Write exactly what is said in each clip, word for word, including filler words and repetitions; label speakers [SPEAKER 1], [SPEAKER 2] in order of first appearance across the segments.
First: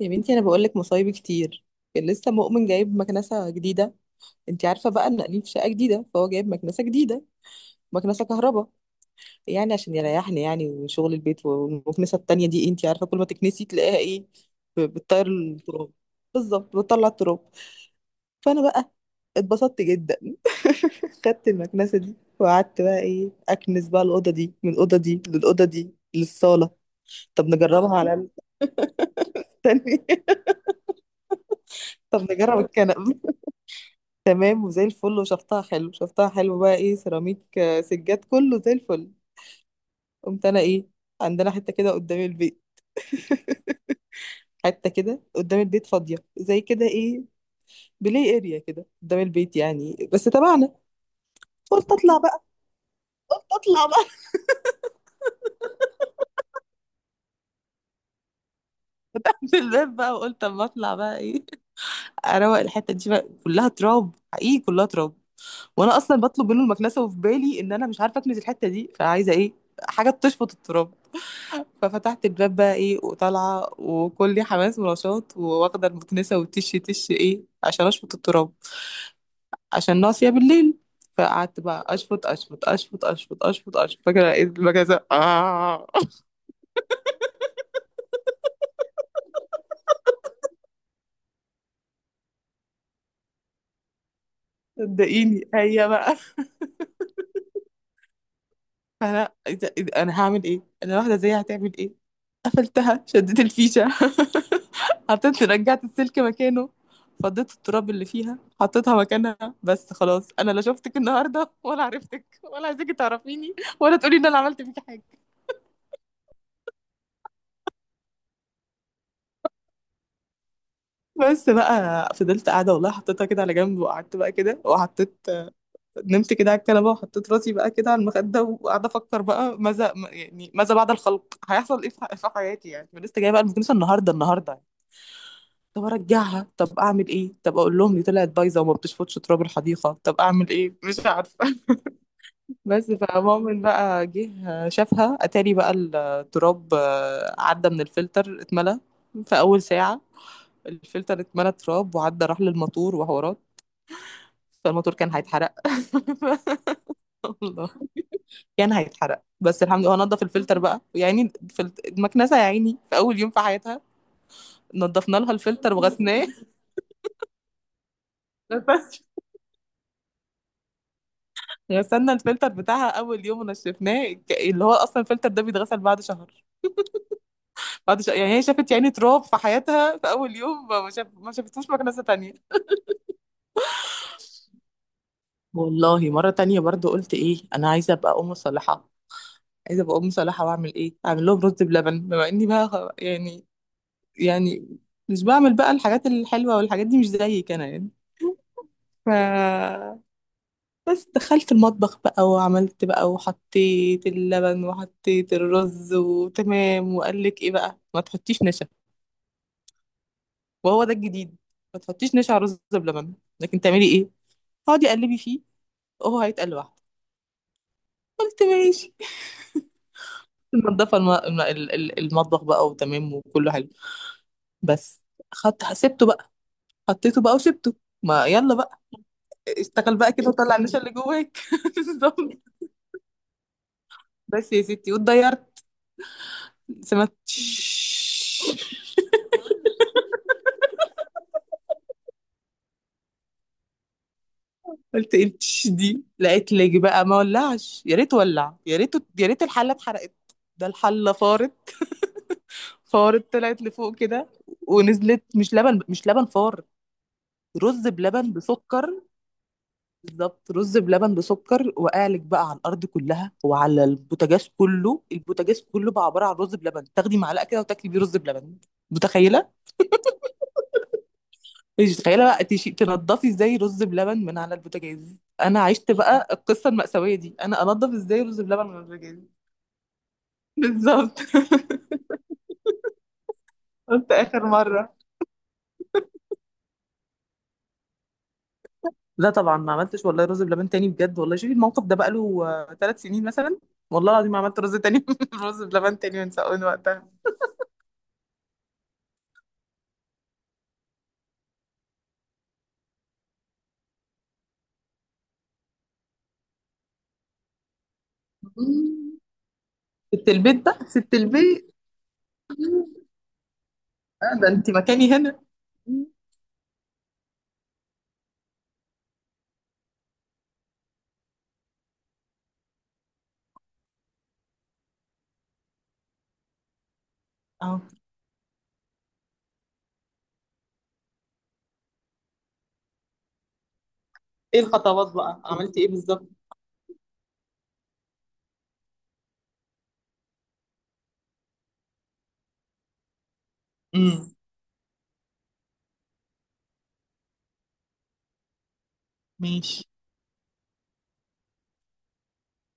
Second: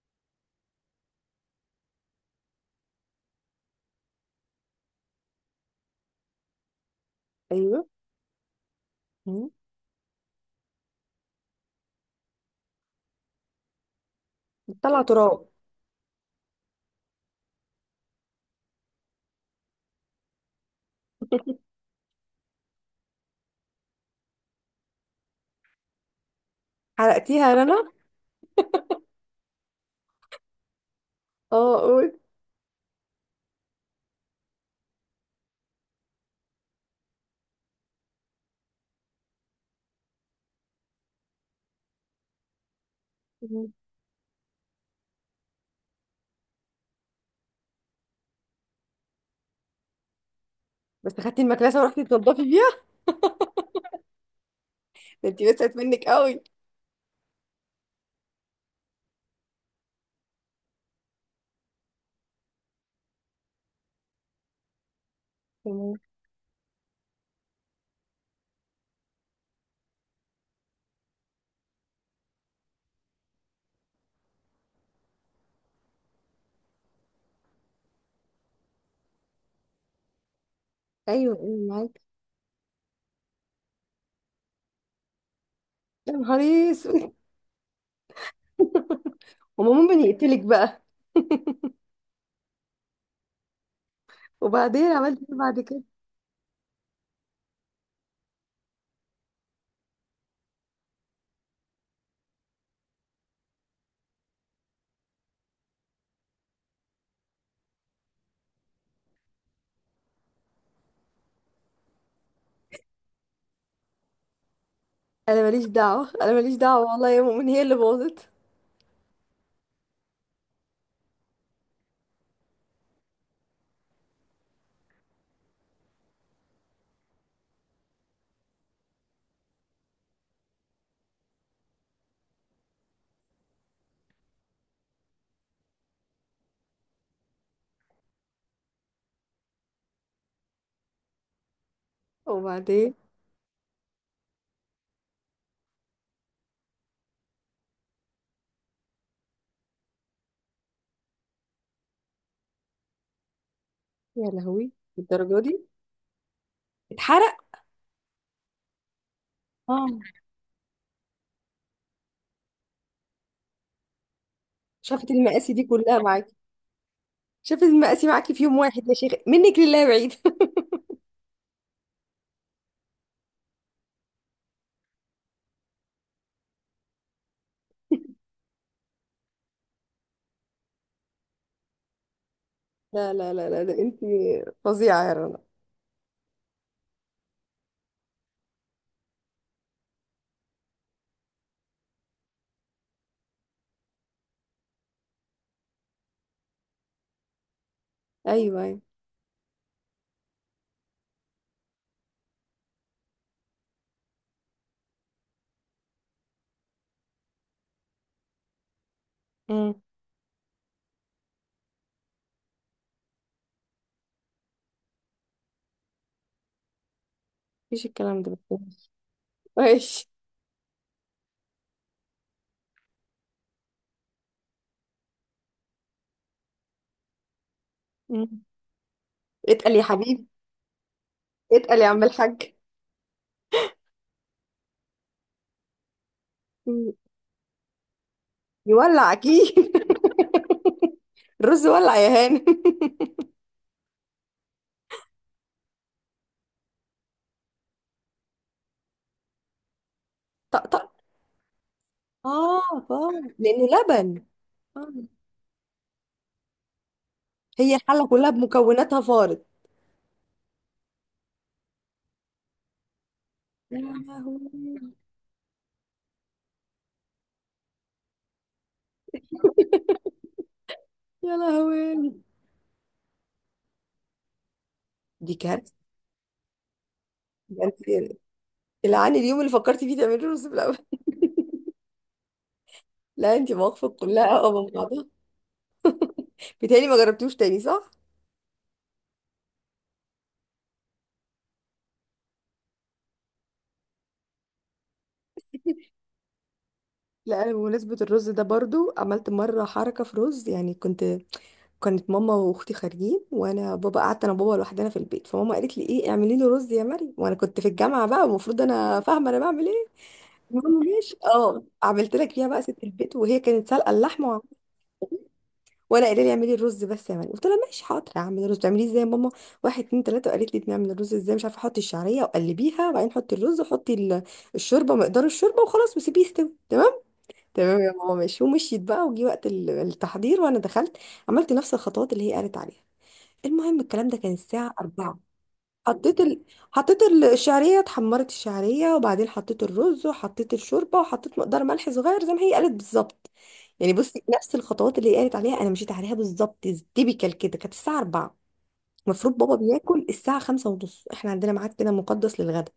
[SPEAKER 1] يا بنتي انا بقول لك مصايب كتير. كان لسه مؤمن جايب مكنسه جديده، انت عارفه بقى ان قايلين في شقه جديده فهو جايب مكنسه جديده،
[SPEAKER 2] ايوه.
[SPEAKER 1] مكنسه كهرباء،
[SPEAKER 2] مم.
[SPEAKER 1] يعني عشان يريحني يعني وشغل البيت. والمكنسه التانية دي انت عارفه كل ما تكنسي تلاقيها ايه، ب-
[SPEAKER 2] بتطلع
[SPEAKER 1] بتطير
[SPEAKER 2] تراب.
[SPEAKER 1] التراب، بالظبط بتطلع التراب. فانا بقى اتبسطت جدا خدت المكنسه دي وقعدت بقى ايه اكنس بقى الاوضه دي من الاوضه دي للاوضه دي للصاله. طب
[SPEAKER 2] حرقتيها يا رنا.
[SPEAKER 1] نجربها على الثانيه
[SPEAKER 2] اه، قول.
[SPEAKER 1] طب نجرب الكنب، تمام وزي الفل. وشفتها حلو شفتها حلو بقى ايه سيراميك آه، سجاد كله زي الفل. قمت انا ايه، عندنا حته كده قدام البيت،
[SPEAKER 2] مم.
[SPEAKER 1] حته كده قدام البيت فاضيه زي كده ايه بلاي اريا كده قدام البيت يعني بس تبعنا.
[SPEAKER 2] بس خدتي المكنسه
[SPEAKER 1] قلت
[SPEAKER 2] ورحتي
[SPEAKER 1] اطلع
[SPEAKER 2] تنضفي
[SPEAKER 1] بقى
[SPEAKER 2] بيها؟
[SPEAKER 1] قلت اطلع بقى
[SPEAKER 2] ده انت وسعت منك قوي.
[SPEAKER 1] فتحت الباب بقى وقلت اما اطلع بقى ايه اروق الحته دي، بقى كلها تراب حقيقي كلها تراب. وانا
[SPEAKER 2] تمام.
[SPEAKER 1] اصلا بطلب منه المكنسه وفي بالي ان انا مش عارفه اكنس الحته دي، فعايزه ايه حاجه تشفط التراب. ففتحت الباب بقى ايه وطالعه وكلي حماس ونشاط وواخده المكنسه وتش تش ايه عشان اشفط التراب، عشان ناقصه بالليل.
[SPEAKER 2] ايوه ايوه،
[SPEAKER 1] فقعدت بقى
[SPEAKER 2] معاك.
[SPEAKER 1] اشفط اشفط اشفط اشفط اشفط اشفط فاكره، لقيت المكنسه اه.
[SPEAKER 2] يا نهار اسود. وما مؤمن يقتلك بقى؟ وبعدين عملت ايه
[SPEAKER 1] صدقيني
[SPEAKER 2] بعد
[SPEAKER 1] هي
[SPEAKER 2] كده؟
[SPEAKER 1] بقى، فانا إذا إذا انا هعمل ايه، انا واحده زيها هتعمل ايه؟ قفلتها شديت الفيشه حطيت رجعت السلك مكانه، فضيت التراب اللي فيها حطيتها مكانها بس خلاص. انا لا شفتك النهارده ولا عرفتك ولا عايزاكي تعرفيني ولا تقولي ان انا عملت فيكي حاجه.
[SPEAKER 2] انا ماليش دعوه، انا ماليش دعوه، والله يا مؤمن هي اللي باظت.
[SPEAKER 1] بس بقى فضلت قاعده والله، حطيتها كده على جنب وقعدت بقى كده وحطيت، نمت كده على الكنبه وحطيت راسي بقى كده على المخده وقاعده افكر بقى، ماذا يعني ماذا بعد الخلق هيحصل ايه في في حياتي، يعني لسه جايه بقى المكنسه النهارده النهارده طب ارجعها، طب اعمل ايه، طب اقول لهم دي طلعت بايظه وما بتشفطش تراب الحديقه، طب اعمل ايه مش عارفه بس
[SPEAKER 2] وبعدين؟
[SPEAKER 1] فمؤمن بقى جه شافها، اتاري بقى التراب آه، عدى من الفلتر اتملى في اول ساعه، الفلتر اتملى تراب وعدى راح للموتور وحوارات،
[SPEAKER 2] يا لهوي.
[SPEAKER 1] فالموتور كان
[SPEAKER 2] الدرجه
[SPEAKER 1] هيتحرق
[SPEAKER 2] دي اتحرق؟
[SPEAKER 1] والله كان هيتحرق، بس الحمد
[SPEAKER 2] اه.
[SPEAKER 1] لله هو نضف الفلتر بقى، يعني فلت- المكنسه يا عيني في اول يوم في حياتها
[SPEAKER 2] شافت
[SPEAKER 1] نضفنا لها
[SPEAKER 2] المقاسي دي
[SPEAKER 1] الفلتر
[SPEAKER 2] كلها
[SPEAKER 1] وغسناه.
[SPEAKER 2] معاكي. شافت المقاسي معاكي في يوم واحد، يا شيخ منك لله بعيد.
[SPEAKER 1] غسلنا الفلتر بتاعها اول يوم ونشفناه، ك- اللي هو اصلا الفلتر ده بيتغسل بعد شهر، بعد شهر، يعني هي شافت يعني تراب في حياتها في اول يوم، ما شاف ما شافتوش مكنسه تانية.
[SPEAKER 2] لا لا لا لا، ده انت فظيعه يا رنا.
[SPEAKER 1] والله مرة تانية برضو قلت ايه، انا عايزة ابقى ام صالحة، عايزة ابقى ام صالحة واعمل ايه، اعمل لهم رز بلبن، بما اني بقى خ- يعني، يعني مش بعمل بقى الحاجات الحلوة والحاجات دي، مش زيك انا يعني.
[SPEAKER 2] ايوه.
[SPEAKER 1] ف بس دخلت المطبخ بقى وعملت بقى وحطيت اللبن وحطيت الرز وتمام، وقال لك ايه بقى، ما تحطيش نشا،
[SPEAKER 2] ايوه.
[SPEAKER 1] وهو ده الجديد، ما تحطيش نشا على رز بلبن، لكن تعملي ايه، اقعدي قلبي فيه وهو هيتقل لوحده.
[SPEAKER 2] مفيش الكلام ده
[SPEAKER 1] قلت
[SPEAKER 2] بس؟
[SPEAKER 1] ماشي
[SPEAKER 2] ماشي.
[SPEAKER 1] منضفه الم... الم- ال- ال- المطبخ بقى وتمام وكله حلو، بس، خدت سبته بقى، حطيته بقى وسبته، ما
[SPEAKER 2] مم.
[SPEAKER 1] يلا بقى،
[SPEAKER 2] اتقل يا
[SPEAKER 1] اشتغل بقى
[SPEAKER 2] حبيبي.
[SPEAKER 1] كده وطلع النشا اللي جواك
[SPEAKER 2] اتقل يا عم
[SPEAKER 1] بالظبط.
[SPEAKER 2] الحاج.
[SPEAKER 1] بس يا ستي واتضيرت،
[SPEAKER 2] مم.
[SPEAKER 1] سمعت.
[SPEAKER 2] يولع اكيد. الرز ولع يا هاني.
[SPEAKER 1] قلت ايه التش دي، لقيت لج بقى ما ولعش، يا ريت ولع، يا ريت يا ريت الحله اتحرقت، ده
[SPEAKER 2] طقطق.
[SPEAKER 1] الحله فارت،
[SPEAKER 2] اه، فار.
[SPEAKER 1] فارت طلعت
[SPEAKER 2] لانه
[SPEAKER 1] لفوق
[SPEAKER 2] لبن.
[SPEAKER 1] كده
[SPEAKER 2] آه.
[SPEAKER 1] ونزلت، مش لبن، مش لبن فار،
[SPEAKER 2] هي
[SPEAKER 1] رز
[SPEAKER 2] الحله كلها
[SPEAKER 1] بلبن بسكر،
[SPEAKER 2] بمكوناتها فارت.
[SPEAKER 1] بالظبط رز بلبن بسكر، وقالك بقى على الارض كلها
[SPEAKER 2] يا
[SPEAKER 1] وعلى البوتاجاز
[SPEAKER 2] لهوي.
[SPEAKER 1] كله، البوتاجاز كله بقى عباره عن رز بلبن، تاخدي معلقه كده وتاكلي بيه رز بلبن. متخيله؟
[SPEAKER 2] يا
[SPEAKER 1] مش
[SPEAKER 2] لهوي.
[SPEAKER 1] متخيله بقى تشي- تنضفي ازاي رز بلبن من على البوتاجاز.
[SPEAKER 2] دي
[SPEAKER 1] انا
[SPEAKER 2] كارثه.
[SPEAKER 1] عشت بقى القصه المأساويه دي، انا
[SPEAKER 2] ده انت.
[SPEAKER 1] انضف ازاي رز بلبن من على البوتاجاز،
[SPEAKER 2] العاني اليوم اللي فكرتي فيه تعملي رز بلبن.
[SPEAKER 1] بالظبط
[SPEAKER 2] لا، انت مواقفك
[SPEAKER 1] قلت
[SPEAKER 2] كلها
[SPEAKER 1] اخر
[SPEAKER 2] اه مع
[SPEAKER 1] مره.
[SPEAKER 2] بعضها. بيتهيألي ما جربتوش تاني، صح؟
[SPEAKER 1] لا طبعا ما عملتش والله رز بلبن تاني، بجد والله شوفي الموقف ده بقاله ثلاث سنين مثلا، والله العظيم ما عملت رز تاني رز بلبن تاني من ساعة- من وقتها.
[SPEAKER 2] لا، انا بمناسبة الرز ده برضو عملت مرة حركة في رز. يعني كنت، كانت ماما واختي خارجين وانا بابا، قعدت انا وبابا لوحدنا في البيت، فماما قالت لي ايه، اعملي له رز يا مريم، وانا كنت في الجامعة بقى، المفروض انا
[SPEAKER 1] مم.
[SPEAKER 2] فاهمة انا بعمل ايه.
[SPEAKER 1] ست البيت
[SPEAKER 2] المهم
[SPEAKER 1] بقى، ست
[SPEAKER 2] ماشي، اه،
[SPEAKER 1] البيت.
[SPEAKER 2] عملت لك فيها بقى ست
[SPEAKER 1] مم.
[SPEAKER 2] البيت، وهي كانت سالقة اللحمة
[SPEAKER 1] آه
[SPEAKER 2] وعم-
[SPEAKER 1] ده انت مكاني هنا.
[SPEAKER 2] وانا
[SPEAKER 1] مم.
[SPEAKER 2] قايله لي اعملي الرز بس يا مريم، قلت لها ماشي حاضر هعمل الرز، تعمليه ازاي يا ماما؟ واحد اتنين تلاته، وقالت لي بنعمل الرز ازاي، مش عارفه، احطي الشعريه وقلبيها وبعدين حطي الرز وحطي ال- الشوربه، مقدار الشوربه وخلاص وسيبيه يستوي تمام. تمام
[SPEAKER 1] اه.
[SPEAKER 2] يا ماما، ماشي، ومشيت بقى. وجي وقت ال- التحضير وانا دخلت، عملت نفس الخطوات اللي هي قالت عليها. المهم الكلام ده كان
[SPEAKER 1] ايه
[SPEAKER 2] الساعة
[SPEAKER 1] الخطوات
[SPEAKER 2] أربعة.
[SPEAKER 1] بقى، عملتي ايه
[SPEAKER 2] حطيت
[SPEAKER 1] بالظبط؟
[SPEAKER 2] ال... حطيت ال- الشعرية، اتحمرت الشعرية، وبعدين حطيت الرز وحطيت الشوربة وحطيت مقدار ملح صغير زي ما هي قالت بالظبط. يعني بصي،
[SPEAKER 1] امم.
[SPEAKER 2] نفس الخطوات اللي هي قالت عليها انا مشيت عليها بالظبط. تيبيكال كده، كانت الساعة أربعة، المفروض بابا
[SPEAKER 1] ماشي.
[SPEAKER 2] بياكل الساعة خمسة ونص، احنا عندنا ميعاد كده مقدس للغدا.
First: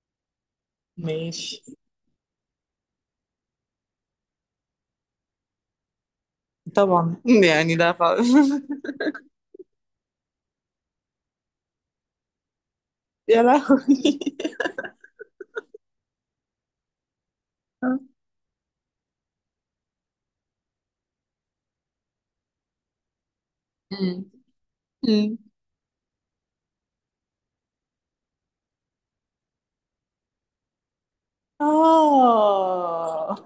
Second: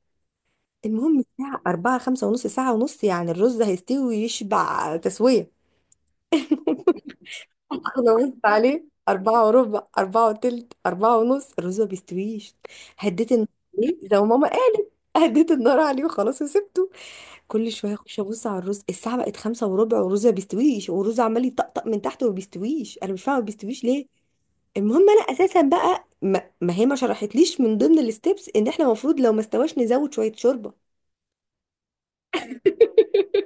[SPEAKER 2] المهم
[SPEAKER 1] ماشي.
[SPEAKER 2] الساعة أربعة، خمسة ونص، ساعة ونص يعني الرز هيستوي ويشبع تسوية.
[SPEAKER 1] طبعا. يعني لا
[SPEAKER 2] انا
[SPEAKER 1] خالص.
[SPEAKER 2] بصت عليه، أربعة وربع، أربعة وتلت، أربعة ونص، الرز ما بيستويش. هديت
[SPEAKER 1] يا
[SPEAKER 2] النار
[SPEAKER 1] لهوي.
[SPEAKER 2] عليه زي ما ماما قالت، هديت النار عليه وخلاص وسبته. كل شوية أخش أبص على الرز، الساعة بقت خمسة وربع والرز ما بيستويش، والرز عمال يطقطق من تحت وما بيستويش، أنا مش فاهمة ما بيستويش ليه.
[SPEAKER 1] مم.
[SPEAKER 2] المهم أنا
[SPEAKER 1] مم.
[SPEAKER 2] أساسا بقى، ما, ما هي ما شرحتليش من ضمن الستبس إن إحنا المفروض لو ما استواش نزود شوية شوربة،
[SPEAKER 1] اه.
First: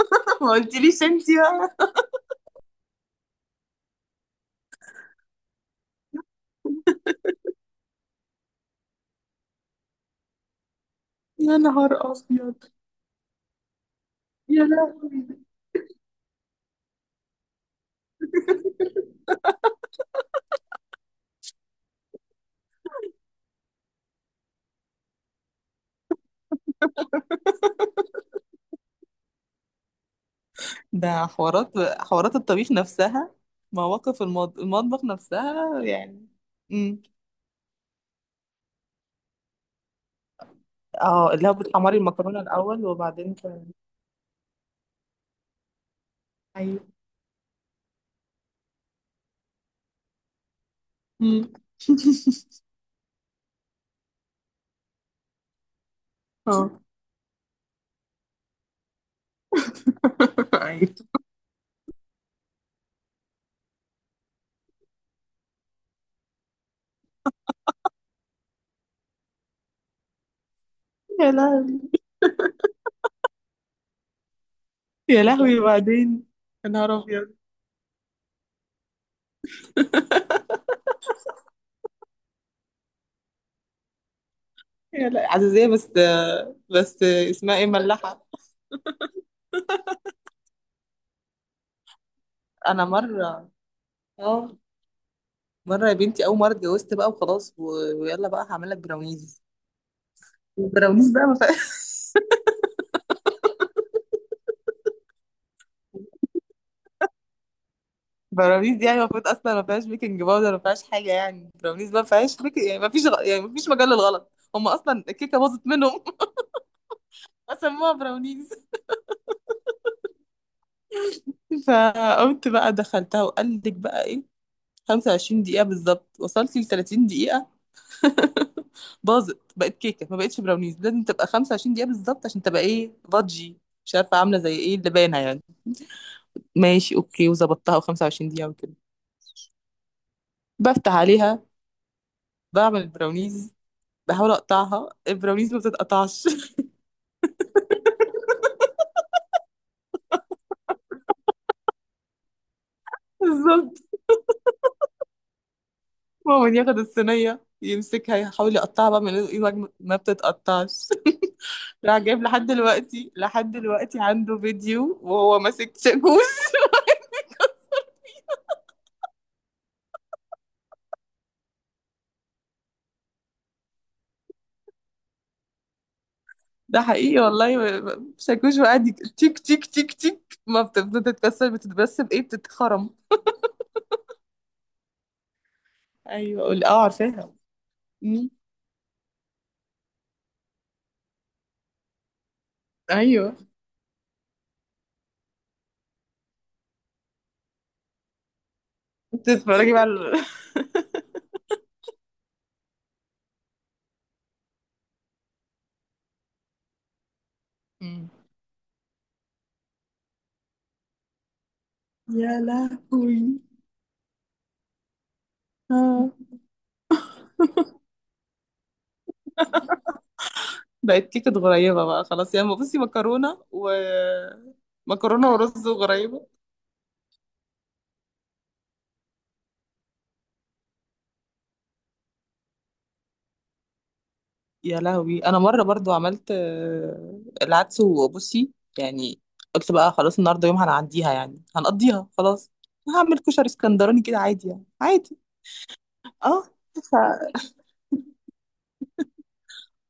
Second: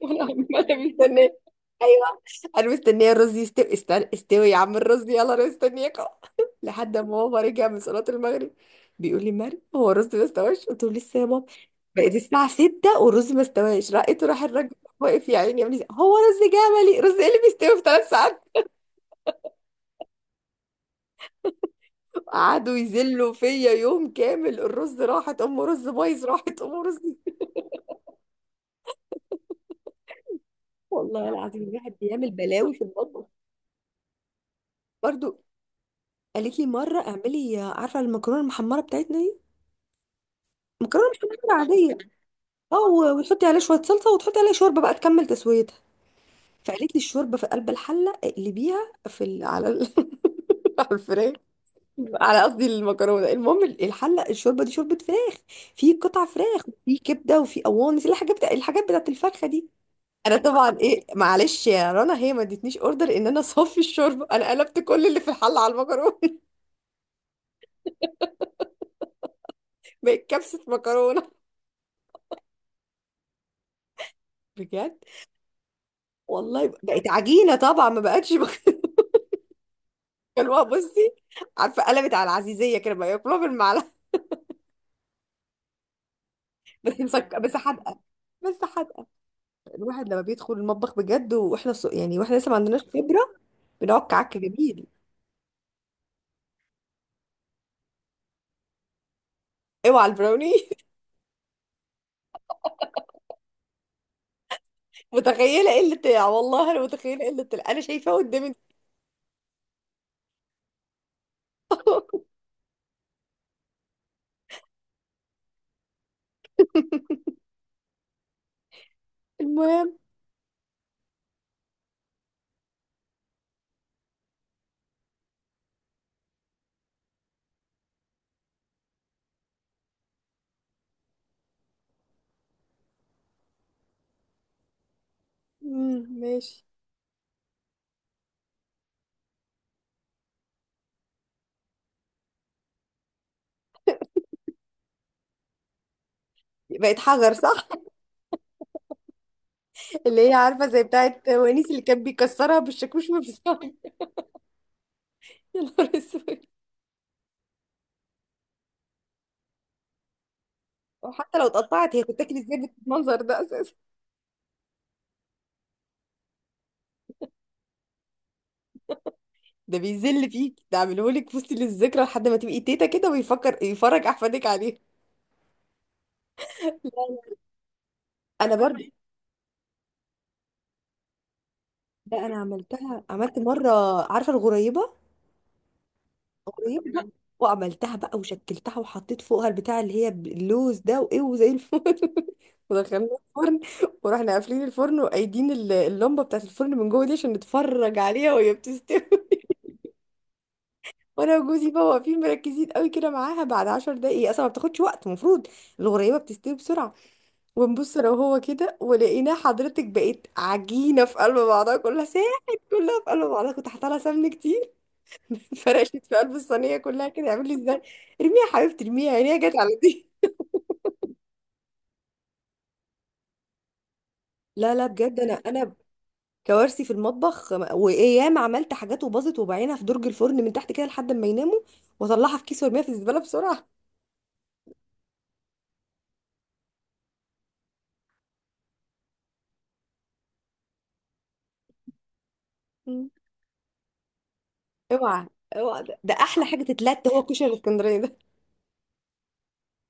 [SPEAKER 2] وانا
[SPEAKER 1] ما
[SPEAKER 2] عماله
[SPEAKER 1] قلتليش انت
[SPEAKER 2] مستنيه.
[SPEAKER 1] بقى.
[SPEAKER 2] ايوه، انا مستنيه الرز يستوي، استنى استوي يا عم الرز، يلا انا مستنياكم. لحد ما بابا رجع من صلاه المغرب، بيقول لي مريم هو الرز ما استواش؟ قلت له لسه يا بابا.
[SPEAKER 1] يا نهار
[SPEAKER 2] بقت الساعه
[SPEAKER 1] أبيض.
[SPEAKER 2] ستة والرز ما استواش، رقيته، راح
[SPEAKER 1] يا
[SPEAKER 2] الراجل
[SPEAKER 1] لا.
[SPEAKER 2] واقف يا عيني يعمل إيه؟ هو رز جملي؟ رز ايه اللي بيستوي في ثلاث ساعات؟ قعدوا يذلوا فيا يوم كامل، الرز راحت ام رز، بايظ راحت ام رز.
[SPEAKER 1] ده
[SPEAKER 2] والله العظيم
[SPEAKER 1] حوارات
[SPEAKER 2] الواحد بيعمل
[SPEAKER 1] حوارات الطبيخ
[SPEAKER 2] بلاوي في المطبخ.
[SPEAKER 1] نفسها، مواقف المض... المطبخ
[SPEAKER 2] برضو
[SPEAKER 1] نفسها يعني.
[SPEAKER 2] قالت لي
[SPEAKER 1] امم.
[SPEAKER 2] مره اعملي، عارفه المكرونه المحمره بتاعتنا، مكرونه
[SPEAKER 1] اه
[SPEAKER 2] بشاميل
[SPEAKER 1] اللي هو بتحمري
[SPEAKER 2] عاديه.
[SPEAKER 1] المكرونة
[SPEAKER 2] اه،
[SPEAKER 1] الأول
[SPEAKER 2] و-
[SPEAKER 1] وبعدين
[SPEAKER 2] وتحطي عليها
[SPEAKER 1] ت-.
[SPEAKER 2] شويه صلصه وتحطي عليها شوربه بقى تكمل تسويتها.
[SPEAKER 1] ايوه.
[SPEAKER 2] فقالت لي الشوربه في قلب الحله اقلبيها في ال... على ال... على الفراخ،
[SPEAKER 1] امم.
[SPEAKER 2] على قصدي المكرونه. المهم ال- الحله، الشوربه دي شوربه فراخ، في قطع فراخ
[SPEAKER 1] اه.
[SPEAKER 2] وفي كبده وفي قوانص، الحاجات بتاع الحاجات بتاعت الفرخه دي. انا طبعا
[SPEAKER 1] ايوه.
[SPEAKER 2] ايه، معلش يا رنا، هي ما ادتنيش اوردر ان انا اصفي الشوربه، انا قلبت كل اللي في الحله على المكرونه. بقت كبسه مكرونه،
[SPEAKER 1] يا لهوي.
[SPEAKER 2] بجد.
[SPEAKER 1] يا لهوي وبعدين. يا
[SPEAKER 2] والله
[SPEAKER 1] نهار
[SPEAKER 2] بقت
[SPEAKER 1] أبيض.
[SPEAKER 2] عجينه طبعا ما بقتش. كانوا بصي، عارفه، قلبت على العزيزيه كده بقى ياكلوها بالمعلقه.
[SPEAKER 1] يا لا عزيزية بس،
[SPEAKER 2] بس
[SPEAKER 1] بس
[SPEAKER 2] مسك،
[SPEAKER 1] اسمها
[SPEAKER 2] بس
[SPEAKER 1] ايه
[SPEAKER 2] حادقه،
[SPEAKER 1] ملاحة.
[SPEAKER 2] بس حادقه. الواحد لما بيدخل المطبخ بجد، واحنا ص... يعني واحنا لسه ما عندناش
[SPEAKER 1] أنا
[SPEAKER 2] خبره،
[SPEAKER 1] مرة،
[SPEAKER 2] بنقعد كعك
[SPEAKER 1] اه
[SPEAKER 2] جميل.
[SPEAKER 1] مرة يا بنتي، أول مرة اتجوزت بقى وخلاص و... ويلا بقى هعمل لك براونيز،
[SPEAKER 2] اوعى البراوني.
[SPEAKER 1] البراونيز بقى ما فيهاش.
[SPEAKER 2] متخيله قله الع- والله انا متخيله قله الع- انا شايفاه قدامي.
[SPEAKER 1] براونيز دي يعني المفروض اصلا ما فيهاش بيكنج باودر، ما فيهاش حاجه، يعني براونيز ما فيهاش بيك... يعني ما فيش غ... يعني ما فيش مجال للغلط، هم اصلا الكيكه باظت منهم فسموها براونيز.
[SPEAKER 2] المهم،
[SPEAKER 1] فقمت بقى دخلتها وقال لك بقى ايه خمسة وعشرين دقيقة دقيقه بالظبط، وصلت ل ثلاثين دقيقة دقيقه باظت، بقت كيكه ما بقتش براونيز. لازم تبقى خمسة وعشرين دقيقة دقيقه بالظبط عشان تبقى ايه فادجي، مش عارفه عامله زي ايه اللبانه يعني.
[SPEAKER 2] مم، ماشي.
[SPEAKER 1] ماشي اوكي، وظبطتها وخمسة وعشرين دقيقة وكده بفتح عليها بعمل البراونيز، بحاول اقطعها البراونيز ما بتتقطعش
[SPEAKER 2] بقت حجر، صح؟ اللي هي عارفه زي بتاعت ونيس اللي كان بيكسرها بالشاكوش ما
[SPEAKER 1] بالظبط.
[SPEAKER 2] بيساوي. يا نهار اسود.
[SPEAKER 1] ماما ياخد الصينية يمسكها يحاول يقطعها بقى من ايده، ما ما بتتقطعش.
[SPEAKER 2] وحتى لو اتقطعت،
[SPEAKER 1] راح
[SPEAKER 2] هي
[SPEAKER 1] جايب،
[SPEAKER 2] بتاكل
[SPEAKER 1] لحد
[SPEAKER 2] ازاي
[SPEAKER 1] دلوقتي
[SPEAKER 2] بالمنظر ده
[SPEAKER 1] لحد
[SPEAKER 2] اساسا؟
[SPEAKER 1] دلوقتي عنده فيديو وهو ماسك شاكوش
[SPEAKER 2] ده بيذل فيك، ده عاملهولك في وسط الذكرى لحد ما تبقي تيتا كده ويفكر يفرج احفادك عليه.
[SPEAKER 1] ده حقيقي والله، و- و-
[SPEAKER 2] انا
[SPEAKER 1] شاكوش،
[SPEAKER 2] برضه،
[SPEAKER 1] وقاعد يك- تيك تيك تيك تيك، ما بتفضل تتكسر، بتتبس بايه،
[SPEAKER 2] لا انا
[SPEAKER 1] بتتخرم.
[SPEAKER 2] عملتها، عملت مره، عارفه الغريبه؟
[SPEAKER 1] ايوه قول، اه
[SPEAKER 2] الغريبه بقى،
[SPEAKER 1] عارفاها.
[SPEAKER 2] وعملتها بقى
[SPEAKER 1] مم.
[SPEAKER 2] وشكلتها وحطيت فوقها البتاع اللي هي اللوز ده وايه، وزي الفل. ودخلناه
[SPEAKER 1] ايوه.
[SPEAKER 2] الفرن، ورحنا قافلين الفرن وقايدين ال- اللمبه بتاعت الفرن من جوه دي عشان نتفرج عليها وهي بتستوي.
[SPEAKER 1] بتتفرجي بقى على-.
[SPEAKER 2] وانا وجوزي بقى واقفين مركزين قوي كده معاها، بعد عشر دقايق، هي اصلا ما بتاخدش وقت المفروض، الغريبه بتستوي بسرعه. ونبص
[SPEAKER 1] مم.
[SPEAKER 2] لو هو كده، ولقينا حضرتك بقت عجينة في قلب بعضها، كلها
[SPEAKER 1] يا
[SPEAKER 2] ساحت، كلها في
[SPEAKER 1] لهوي.
[SPEAKER 2] قلب بعضها، كنت حاطه لها سمن كتير. فرشت
[SPEAKER 1] آه.
[SPEAKER 2] في قلب الصينية كلها كده، يعمل لي ازاي؟ ارميها يا حبيبتي، ارميها، عينيها جت على دي.
[SPEAKER 1] بقت كيكة غريبة بقى خلاص يعني، بصي مكرونة و،
[SPEAKER 2] لا لا بجد،
[SPEAKER 1] مكرونة
[SPEAKER 2] انا
[SPEAKER 1] ورز
[SPEAKER 2] انا
[SPEAKER 1] وغريبة.
[SPEAKER 2] كوارثي في المطبخ، وايام عملت حاجات وباظت وبعينها في درج الفرن من تحت كده لحد ما يناموا، واطلعها في كيس وارميها في الزبالة بسرعة.
[SPEAKER 1] يا لهوي. انا مره برضو عملت آه، العدس، وبصي يعني، قلت بقى خلاص النهارده يوم هنعديها يعني هنقضيها خلاص،
[SPEAKER 2] مم.
[SPEAKER 1] هعمل كشري اسكندراني كده عادي يعني عادي.
[SPEAKER 2] اوعى، اوعى، ده, ده
[SPEAKER 1] اه،
[SPEAKER 2] احلى حاجة
[SPEAKER 1] ف...
[SPEAKER 2] تتلات هو الكشري الاسكندراني ده.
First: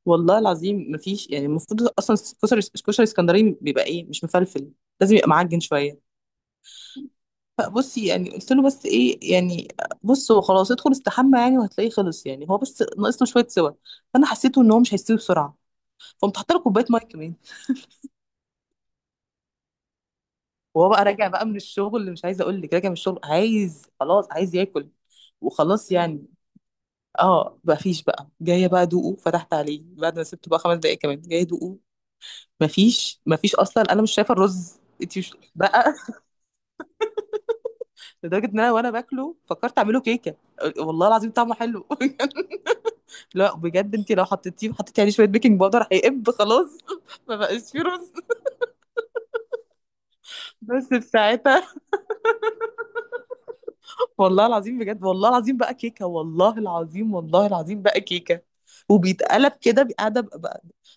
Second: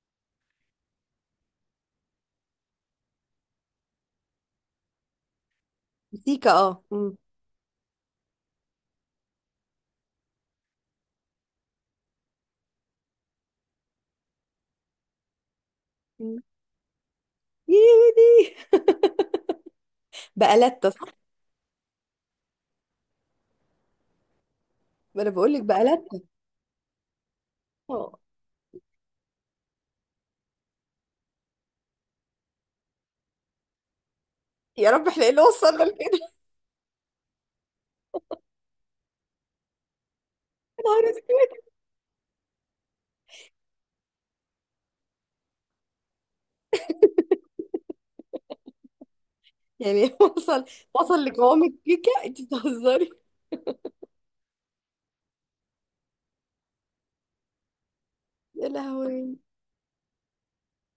[SPEAKER 1] والله العظيم مفيش يعني المفروض اصلا كشري كشري اسكندراني بيبقى ايه مش مفلفل، لازم يبقى معجن شويه.
[SPEAKER 2] سيكا، اه. مم.
[SPEAKER 1] فبصي يعني قلت له بس ايه يعني، بص هو خلاص ادخل استحمى يعني وهتلاقيه خلص يعني، هو بس ناقص له شويه سوا. فانا حسيته ان هو مش هيستوي بسرعه، فقمت
[SPEAKER 2] مم.
[SPEAKER 1] حاطه له كوبايه ميه كمان،
[SPEAKER 2] يودي، بقلت.
[SPEAKER 1] وهو بقى راجع بقى من الشغل، اللي مش عايزه اقول لك راجع من الشغل عايز خلاص عايز ياكل
[SPEAKER 2] ما انا بقول لك بقى
[SPEAKER 1] وخلاص
[SPEAKER 2] لتة.
[SPEAKER 1] يعني. اه مفيش
[SPEAKER 2] اه.
[SPEAKER 1] بقى، جايه بقى ادوقه، فتحت عليه بعد ما سبته بقى خمس دقايق كمان، جايه ادوقه مفيش، مفيش اصلا انا مش شايفه الرز.
[SPEAKER 2] يا رب
[SPEAKER 1] انت
[SPEAKER 2] احنا ايه
[SPEAKER 1] مش
[SPEAKER 2] اللي وصلنا
[SPEAKER 1] بقى.
[SPEAKER 2] لكده.
[SPEAKER 1] لدرجه ان انا وانا باكله فكرت اعمله كيكه،
[SPEAKER 2] يا
[SPEAKER 1] والله
[SPEAKER 2] نهار
[SPEAKER 1] العظيم
[SPEAKER 2] اسود.
[SPEAKER 1] طعمه حلو. لا بجد، انت لو حطيتيه، حطيتي عليه شويه بيكنج باودر هيقب خلاص. ما بقاش فيه رز
[SPEAKER 2] يعني وصل،
[SPEAKER 1] بس في
[SPEAKER 2] وصل لقوام
[SPEAKER 1] ساعتها.
[SPEAKER 2] الكيكه؟ انت بتهزري.
[SPEAKER 1] والله العظيم بجد، والله العظيم بقى كيكه، والله العظيم والله العظيم بقى كيكه.
[SPEAKER 2] يا لهوي.
[SPEAKER 1] وبيتقلب كده بي- قاعده ب- ب-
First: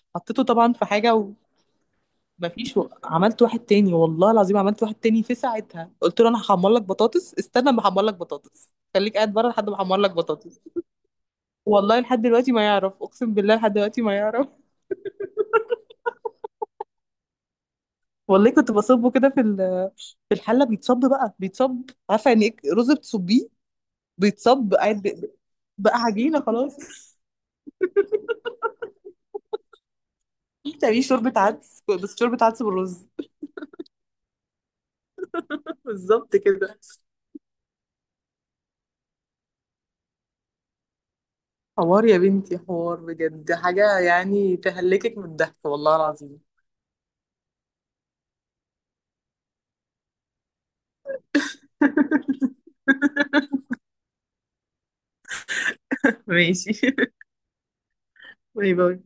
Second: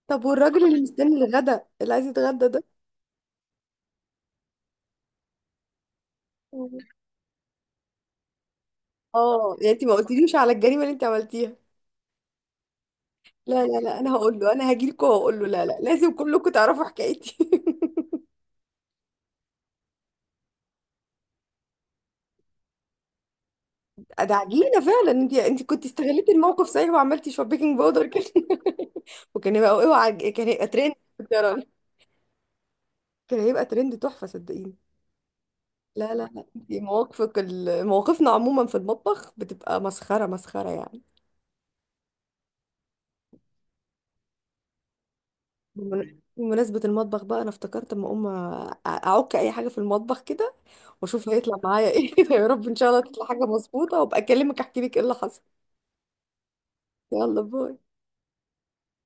[SPEAKER 2] طب
[SPEAKER 1] حطيته
[SPEAKER 2] والراجل
[SPEAKER 1] طبعا
[SPEAKER 2] اللي
[SPEAKER 1] في
[SPEAKER 2] مستني
[SPEAKER 1] حاجه.
[SPEAKER 2] الغدا اللي عايز يتغدى ده؟
[SPEAKER 1] ومفيش و... عملت واحد تاني، والله العظيم عملت واحد تاني في ساعتها، قلت له انا هحمر لك بطاطس، استنى ما احمر لك بطاطس، خليك قاعد بره
[SPEAKER 2] اه،
[SPEAKER 1] لحد
[SPEAKER 2] يعني
[SPEAKER 1] ما
[SPEAKER 2] انت ما
[SPEAKER 1] احمر لك
[SPEAKER 2] قلتليش على
[SPEAKER 1] بطاطس.
[SPEAKER 2] الجريمه اللي انت عملتيها.
[SPEAKER 1] والله لحد دلوقتي ما يعرف، اقسم بالله
[SPEAKER 2] لا
[SPEAKER 1] لحد
[SPEAKER 2] لا لا،
[SPEAKER 1] دلوقتي
[SPEAKER 2] انا
[SPEAKER 1] ما
[SPEAKER 2] هقول
[SPEAKER 1] يعرف.
[SPEAKER 2] له، انا هاجي لكم وهقول له، لا لا لازم كلكم تعرفوا حكايتي.
[SPEAKER 1] والله كنت بصبه كده في ال-، في الحله بيتصب بقى، بيتصب عارفه يعني ايه رز بتصبيه،
[SPEAKER 2] ده عجينه
[SPEAKER 1] بيتصب قاعد
[SPEAKER 2] فعلا،
[SPEAKER 1] ب-،
[SPEAKER 2] انت، انت كنت
[SPEAKER 1] بقى
[SPEAKER 2] استغلتي
[SPEAKER 1] عجينه
[SPEAKER 2] الموقف
[SPEAKER 1] خلاص.
[SPEAKER 2] صحيح وعملتي شويه بيكنج باودر كده. وكان هيبقى، اوعى، كان هيبقى ترند،
[SPEAKER 1] تعملي
[SPEAKER 2] كنت
[SPEAKER 1] شوربة
[SPEAKER 2] أرى.
[SPEAKER 1] عدس، بس شوربة عدس بالرز
[SPEAKER 2] كان هيبقى ترند تحفه، صدقيني. لا لا
[SPEAKER 1] بالظبط
[SPEAKER 2] لا،
[SPEAKER 1] كده.
[SPEAKER 2] دي مواقفك ال- مواقفنا عموما في المطبخ بتبقى مسخرة مسخرة يعني.
[SPEAKER 1] حوار يا بنتي، حوار بجد، حاجة يعني تهلكك من الضحك والله
[SPEAKER 2] بمن-
[SPEAKER 1] العظيم.
[SPEAKER 2] بمناسبة المطبخ بقى، أنا افتكرت أما أقوم، أ- أعك أي حاجة في المطبخ كده وأشوف هيطلع معايا إيه. يا رب إن شاء الله تطلع حاجة مظبوطة وأبقى أكلمك أحكي لك إيه اللي حصل.
[SPEAKER 1] ماشي
[SPEAKER 2] يلا، باي.
[SPEAKER 1] باي باي.